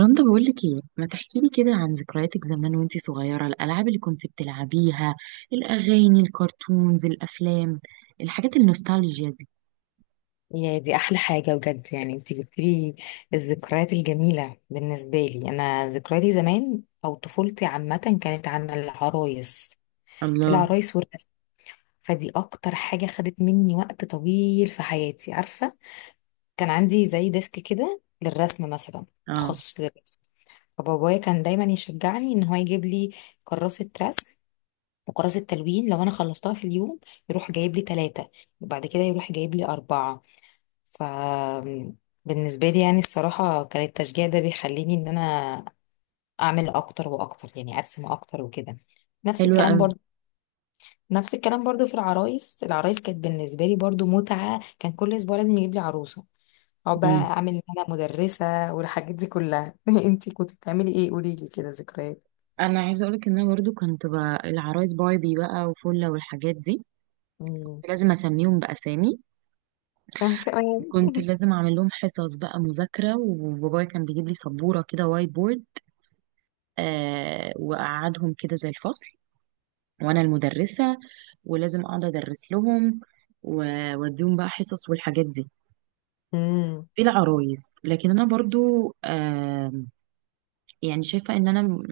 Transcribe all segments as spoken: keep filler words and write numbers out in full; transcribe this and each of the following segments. رندا، بقولك ايه ما تحكيلي كده عن ذكرياتك زمان وانتي صغيرة، الألعاب اللي كنت بتلعبيها، الأغاني، الكرتونز، الأفلام، الحاجات النوستالجيا دي. يا دي احلى حاجه بجد، يعني انت جبتلي الذكريات الجميله. بالنسبه لي انا، ذكرياتي زمان او طفولتي عامه كانت عن العرايس. الله. العرايس والرسم، فدي اكتر حاجه خدت مني وقت طويل في حياتي، عارفه. كان عندي زي ديسك كده للرسم مثلا، اه تخصص للرسم. فبابايا كان دايما يشجعني ان هو يجيب لي كراسه رسم وكراسه تلوين. لو انا خلصتها في اليوم يروح جايب لي ثلاثه، وبعد كده يروح جايب لي اربعه. ف بالنسبة لي يعني الصراحة كان التشجيع ده بيخليني ان انا اعمل اكتر واكتر، يعني ارسم اكتر وكده. نفس حلوة الكلام قوي. برضو نفس الكلام برضو في العرايس. العرايس كانت بالنسبة لي برضو متعة، كان كل اسبوع لازم يجيب لي عروسة، او بقى مم. اعمل ان انا مدرسة والحاجات دي كلها. انتي كنت بتعملي ايه؟ قولي لي كده ذكريات. انا عايزة اقولك ان انا برضو كنت بقى العرايس باربي بقى وفلة والحاجات دي. امم. كنت لازم اسميهم بأسامي، انا كمان. كنت لازم اعمل لهم حصص بقى مذاكرة، وبابايا كان بيجيب لي سبورة كده وايت بورد. آه، وأقعدهم كده زي الفصل وانا المدرسة، ولازم اقعد ادرس لهم و- واديهم بقى حصص والحاجات دي. امم. دي العرايس، لكن انا برضو آه، يعني شايفه ان انا م-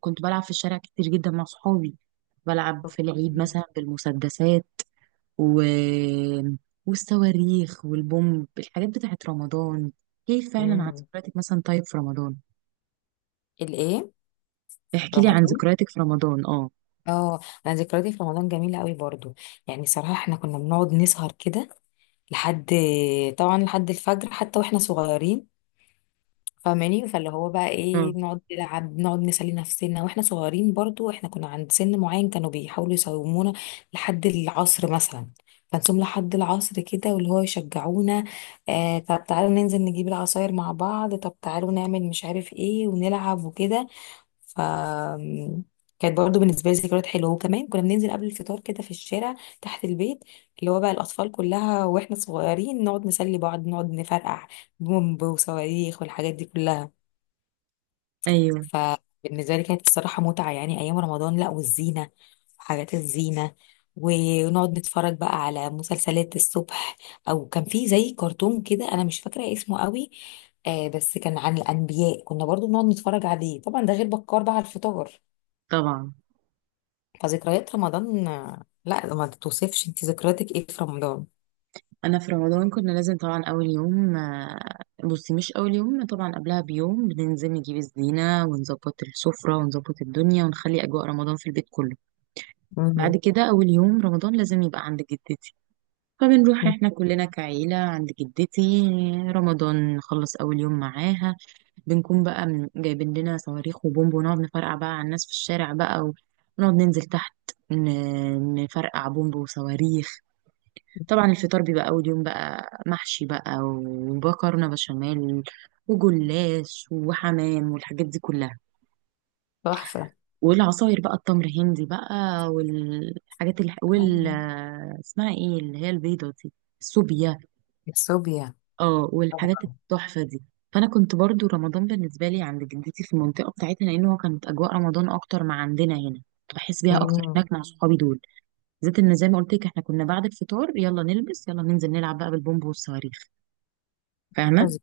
كنت بلعب في الشارع كتير جدا مع صحابي، بلعب في العيد اوكي. مثلا بالمسدسات و... والصواريخ والبومب، الحاجات بتاعت رمضان. كيف فعلا عن امم. ذكرياتك مثلا، طيب في رمضان؟ الايه؟ احكي لي عن رمضان؟ ذكرياتك في رمضان. اه اه. انا ذكرياتي في رمضان جميله قوي برضو. يعني صراحه احنا كنا بنقعد نسهر كده لحد، طبعا لحد الفجر، حتى واحنا صغيرين. فاهماني؟ فاللي هو بقى اه ايه، بنقعد نلعب، بنقعد نسلي نفسنا واحنا صغيرين. برضو احنا كنا عند سن معين كانوا بيحاولوا يصومونا لحد العصر مثلا، فنصوم لحد العصر كده، واللي هو يشجعونا. آه طب تعالوا ننزل نجيب العصاير مع بعض، طب تعالوا نعمل مش عارف ايه ونلعب وكده. ف كانت برضه بالنسبه لي ذكريات حلوه. وكمان كنا بننزل قبل الفطار كده في الشارع، تحت البيت، اللي هو بقى الاطفال كلها واحنا صغيرين، نقعد نسلي بعض، نقعد نفرقع بومب وصواريخ والحاجات دي كلها. ايوه، فبالنسبه لي كانت الصراحه متعه، يعني ايام رمضان، لا والزينه، حاجات الزينه، ونقعد نتفرج بقى على مسلسلات الصبح. او كان في زي كرتون كده انا مش فاكره اسمه قوي، آه، بس كان عن الانبياء، كنا برضو بنقعد نتفرج عليه. طبعا ده غير بكار بقى على الفطار. طبعا فذكريات رمضان آه، لا. ما توصفش انت ذكرياتك ايه في رمضان؟ انا في رمضان كنا لازم طبعا اول يوم آه، بصي مش اول يوم، طبعا قبلها بيوم بننزل نجيب الزينه ونظبط السفره ونظبط الدنيا ونخلي اجواء رمضان في البيت كله. مم. بعد كده اول يوم رمضان لازم يبقى عند جدتي، فبنروح مم. احنا كلنا كعيله عند جدتي. رمضان نخلص اول يوم معاها، بنكون بقى من- جايبين لنا صواريخ وبومب ونقعد نفرقع بقى على الناس في الشارع بقى، ونقعد ننزل تحت ن- نفرقع بومب وصواريخ. طبعا الفطار بيبقى أول يوم بقى محشي بقى ومكرونة بشاميل وجلاش وحمام والحاجات دي كلها. تحفة. والعصاير بقى التمر هندي بقى والحاجات اللي، وال، أيوة. اسمها ايه اللي هي البيضة دي، السوبيا. الصوبيا. اه، والحاجات طبعا. التحفة دي. فأنا كنت برضو رمضان بالنسبة لي عند جدتي في المنطقة بتاعتنا، لأنه كانت أجواء رمضان أكتر ما عندنا هنا، كنت بحس بيها أكتر مم. هناك مع صحابي دول بالذات. إن زي ما قلت لك، إحنا كنا بعد الفطار يلا نلبس يلا ننزل نلعب بقى بالبومب والصواريخ. فاهمة؟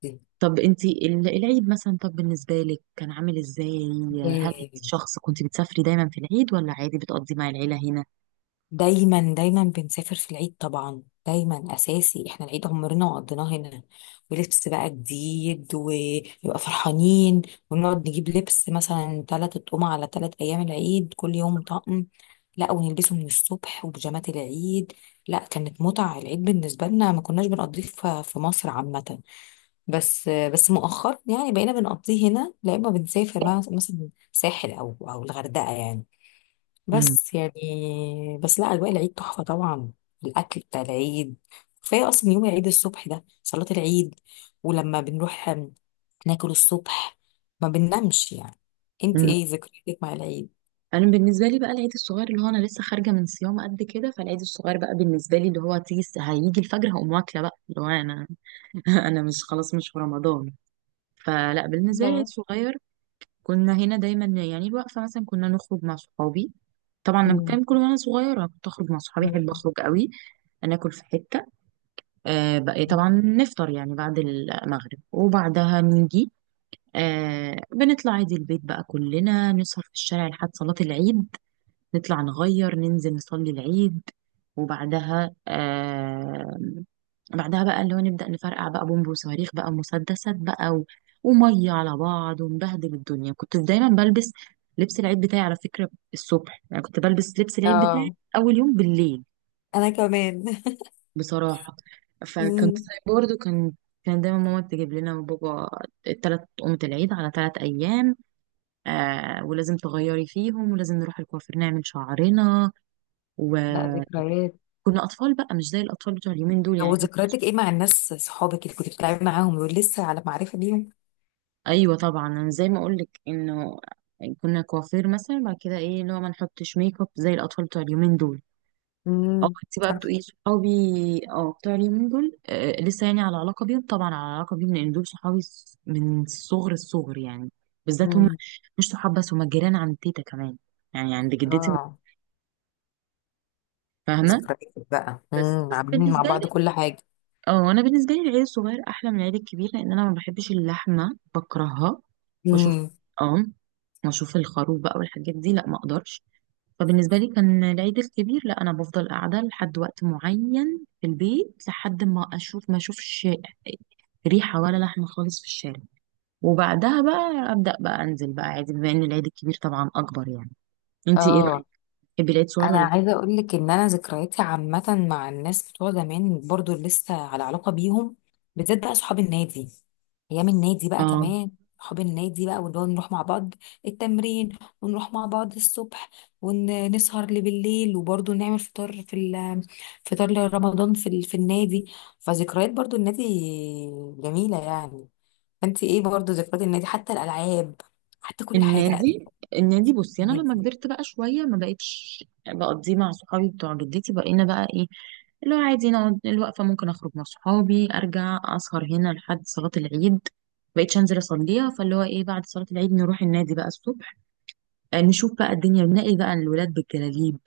دي. طب انتي ال- العيد مثلا طب بالنسبة لك كان عامل ازاي؟ هل انت ياه. شخص كنت بتسافري دايما في العيد، ولا عادي بتقضي مع العيلة هنا؟ دايما دايما بنسافر في العيد، طبعا دايما اساسي، احنا العيد عمرنا ما قضيناه هنا، ولبس بقى جديد ويبقى فرحانين. ونقعد نجيب لبس مثلا تلات اطقم على تلات ايام العيد، كل يوم طقم. لا ونلبسه من الصبح، وبيجامات العيد. لا كانت متعة العيد بالنسبة لنا. ما كناش بنقضيه في في مصر عامة، بس بس مؤخرا يعني بقينا بنقضيه هنا. لا اما بنسافر مثلا ساحل او او الغردقة يعني، امم بس يعني، بس لا اجواء العيد تحفه طبعا. الاكل بتاع العيد كفايه. اصلا يوم العيد الصبح ده صلاه العيد، ولما بنروح ناكل الصبح ما بننامش يعني. انت امم ايه ذكرياتك مع العيد؟ انا بالنسبة لي بقى العيد الصغير، اللي هو انا لسه خارجة من صيام قد كده، فالعيد الصغير بقى بالنسبة لي اللي هو تيجي الس- هيجي الفجر هقوم واكلة بقى اللي هو انا انا مش، خلاص مش في رمضان. فلا بالنسبة لي العيد اه. الصغير كنا هنا دايما، يعني الوقفة مثلا كنا نخرج مع صحابي، طبعا لما مم. كان كل، وانا صغيرة كنت اخرج مع صحابي، احب مم. اخرج قوي. ناكل في حتة، آه، بقى إيه، طبعا مم. نفطر يعني بعد المغرب، وبعدها نيجي. آه، بنطلع عادي البيت بقى كلنا نسهر في الشارع لحد صلاة العيد، نطلع نغير ننزل نصلي العيد. وبعدها آه، بعدها بقى اللي هو نبدأ نفرقع بقى بومب وصواريخ بقى ومسدسات بقى و... ومية على بعض، ونبهدل الدنيا. كنت دايما بلبس لبس العيد بتاعي على فكرة الصبح، يعني كنت بلبس لبس العيد بتاعي اه أول يوم بالليل انا كمان. بصراحة. فكنت، مم. برضه كان، كان دايما ماما تجيب لنا وبابا تلات قومة العيد على تلات أيام، آه، ولازم تغيري فيهم، ولازم نروح الكوافير نعمل شعرنا. لا وكنا ذكريات. أطفال بقى مش زي الأطفال بتوع اليومين دول، يعني او احنا ذكرياتك مكناش. ايه مع الناس صحابك اللي كنت بتلعبي معاهم؟ دول لسه على معرفه بيهم؟ أيوة طبعا، أنا زي ما أقولك إنه كنا كوافير مثلا بعد كده إيه، اللي هو ما نحطش ميك اب زي الأطفال بتوع اليومين دول. اه امم. انت بقى صح. بتقولي صحابي. اه، بتوع اليومين دول آه، لسه يعني على علاقه بيهم؟ طبعا على علاقه بيهم لان دول صحابي س- من صغر الصغر يعني، بالذات هم امم. مش صحاب بس، هم جيران عند تيتا كمان، يعني عند جدتي، اه. فاهمه؟ ذكريات بقى. بس امم بس عاملين مع بالنسبه لي، بعض كل حاجه. اه انا بالنسبه لي العيل الصغير احلى من العيل الكبير، لان انا ما بحبش اللحمه، بكرهها. بشوف، امم. اه، واشوف الخروف بقى والحاجات دي، لا ما اقدرش. فبالنسبة لي كان العيد الكبير لا، أنا بفضل قاعدة لحد وقت معين في البيت لحد ما أشوف ما أشوفش ريحة ولا لحمة خالص في الشارع، وبعدها بقى أبدأ بقى أنزل بقى عادي، بما إن العيد الكبير طبعا أكبر يعني. أنتي إيه اه. رأيك؟ تحبي العيد صغير انا ولا عايزه اقول لك ان انا ذكرياتي عامه مع الناس بتوع زمان برضو اللي لسه على علاقه بيهم، بالذات بقى صحاب النادي. ايام النادي بقى إيه؟ كمان. صحاب النادي بقى، واللي هو نروح مع بعض التمرين، ونروح مع بعض الصبح، ونسهر لبالليل، وبرضو نعمل فطار في ال- فطار لرمضان في ال- في النادي. فذكريات برضو النادي جميله يعني. فانت ايه برضو ذكريات النادي، حتى الالعاب، حتى كل حاجه؟ لا. النادي، النادي بصي انا لما النادي. كبرت بقى شويه ما بقتش بقضيه مع صحابي بتوع جدتي، بقينا بقى ايه، اللي هو عادي نقعد الوقفه، ممكن اخرج مع صحابي ارجع اسهر هنا لحد صلاه العيد، بقيتش انزل اصليها، فاللي هو ايه بعد صلاه العيد نروح النادي بقى الصبح. آه، نشوف بقى الدنيا بنلاقي بقى الولاد بالجلاليب،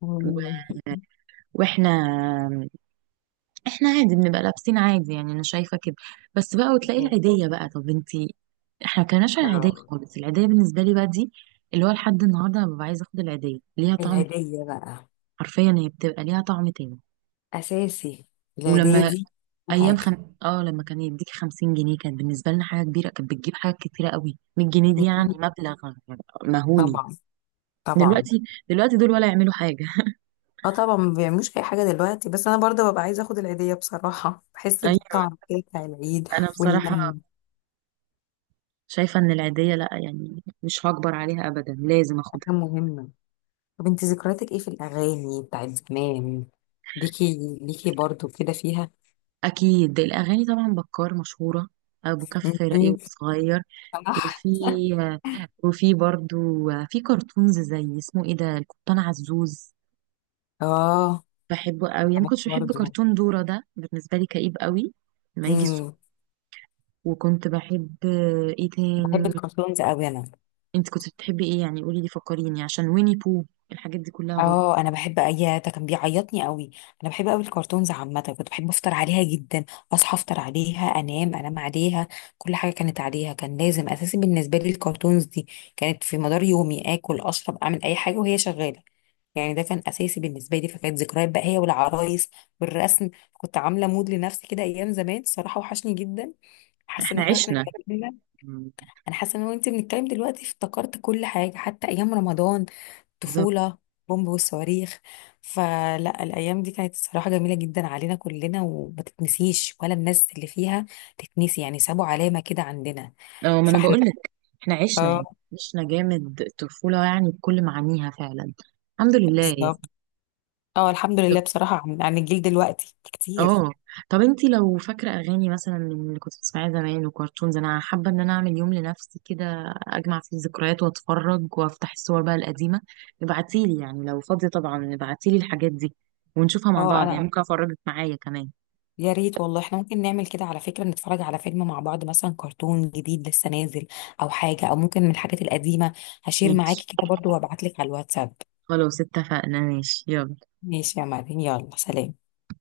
مم. واحنا، احنا عادي بنبقى لابسين عادي يعني، انا شايفه كده بس بقى. وتلاقي مم. العيديه بقى، طب انتي، احنا ما كناش على العيديه اه. خالص، العيديه بالنسبه لي بقى دي اللي هو لحد النهارده انا ببقى عايزه اخد العيديه، ليها طعم تاني، العيدية بقى. حرفيا هي بتبقى ليها طعم تاني. أساسي. العيدية ولما دي. ايام حاجة. خم... اه لما كان يديك خمسين جنيه كانت بالنسبه لنا حاجه كبيره، كانت بتجيب حاجات كتيره قوي. مية جنيه دي يعني مم. مبلغ مهولي. طبعا. طبعا. دلوقتي، دلوقتي دول ولا يعملوا حاجه اه طبعا ما بيعملوش أي حاجة دلوقتي، بس أنا برضه ببقى عايزة أخد العيدية، بصراحة بحس ايوه، بالطعم كده بتاع العيد. انا بصراحه واللم. شايفه ان العيديه لا يعني مش هكبر عليها ابدا، لازم حاجة اخد. مهمة. طب انت ذكرياتك ايه في الأغاني بتاعت زمان؟ ليكي ليكي برضه كده فيها. أكيد الأغاني، طبعا بكار مشهورة، أبو كف راقي مم. وصغير. صح. وفي، وفي برضو، في كرتونز زي اسمه إيه ده، القبطان عزوز، اه. بحبه قوي. يعني ما زمان كنتش بحب برضه. كرتون دورة ده، بالنسبة لي كئيب قوي لما يجي الصبح. مم. وكنت بحب إيه بحب تاني؟ الكرتونز أوي أنا. أنت كنت بتحبي إيه؟ يعني قولي لي فكريني عشان ويني بو، الحاجات دي كلها برضو. اه انا بحب، اي ده كان بيعيطني قوي. انا بحب قوي الكرتونز عامه، كنت بحب افطر عليها جدا، اصحى افطر عليها، انام انام عليها. كل حاجه كانت عليها، كان لازم اساسي بالنسبه لي الكرتونز دي. كانت في مدار يومي، اكل اشرب اعمل اي حاجه وهي شغاله، يعني ده كان اساسي بالنسبه لي. فكانت ذكريات بقى هي والعرايس والرسم. كنت عامله مود لنفسي كده ايام زمان الصراحه، وحشني جدا. حاسه ان إحنا احنا واحنا عشنا. اتكلمنا، مم. انا حاسه ان انا وانت بنتكلم دلوقتي افتكرت كل حاجه، حتى ايام رمضان، بالظبط. طفولة، بومب والصواريخ. فلا الأيام دي كانت الصراحة جميلة جدا علينا كلنا وما تتنسيش، ولا الناس اللي فيها تتنسي، يعني سابوا علامة كده عندنا. أه ما أنا فاحنا، بقول لك، إحنا عشنا اه، يعني، عشنا جامد الطفولة يعني بكل معانيها فعلا. الحمد لله يعني. بالظبط. اه الحمد طب، لله بصراحة عن عن الجيل دلوقتي كتير. اه طب انتي لو فاكرة اغاني مثلا من اللي كنت بتسمعيها زمان وكرتونز، انا حابة ان انا اعمل يوم لنفسي كده اجمع فيه الذكريات واتفرج وافتح الصور بقى القديمة. ابعتيلي يعني لو فاضية، طبعا ابعتيلي الحاجات دي ونشوفها مع اه بعض يعني، خلاص أنا، ممكن افرجك معايا كمان. يا ريت والله، احنا ممكن نعمل كده على فكرة، نتفرج على فيلم مع بعض مثلا، كرتون جديد لسه نازل أو حاجة، أو ممكن من الحاجات القديمة. هشير ماشي، معاكي كده برضو وابعتلك على الواتساب. خلاص اتفقنا، ماشي يلا. ماشي يا مريم، يلا سلام.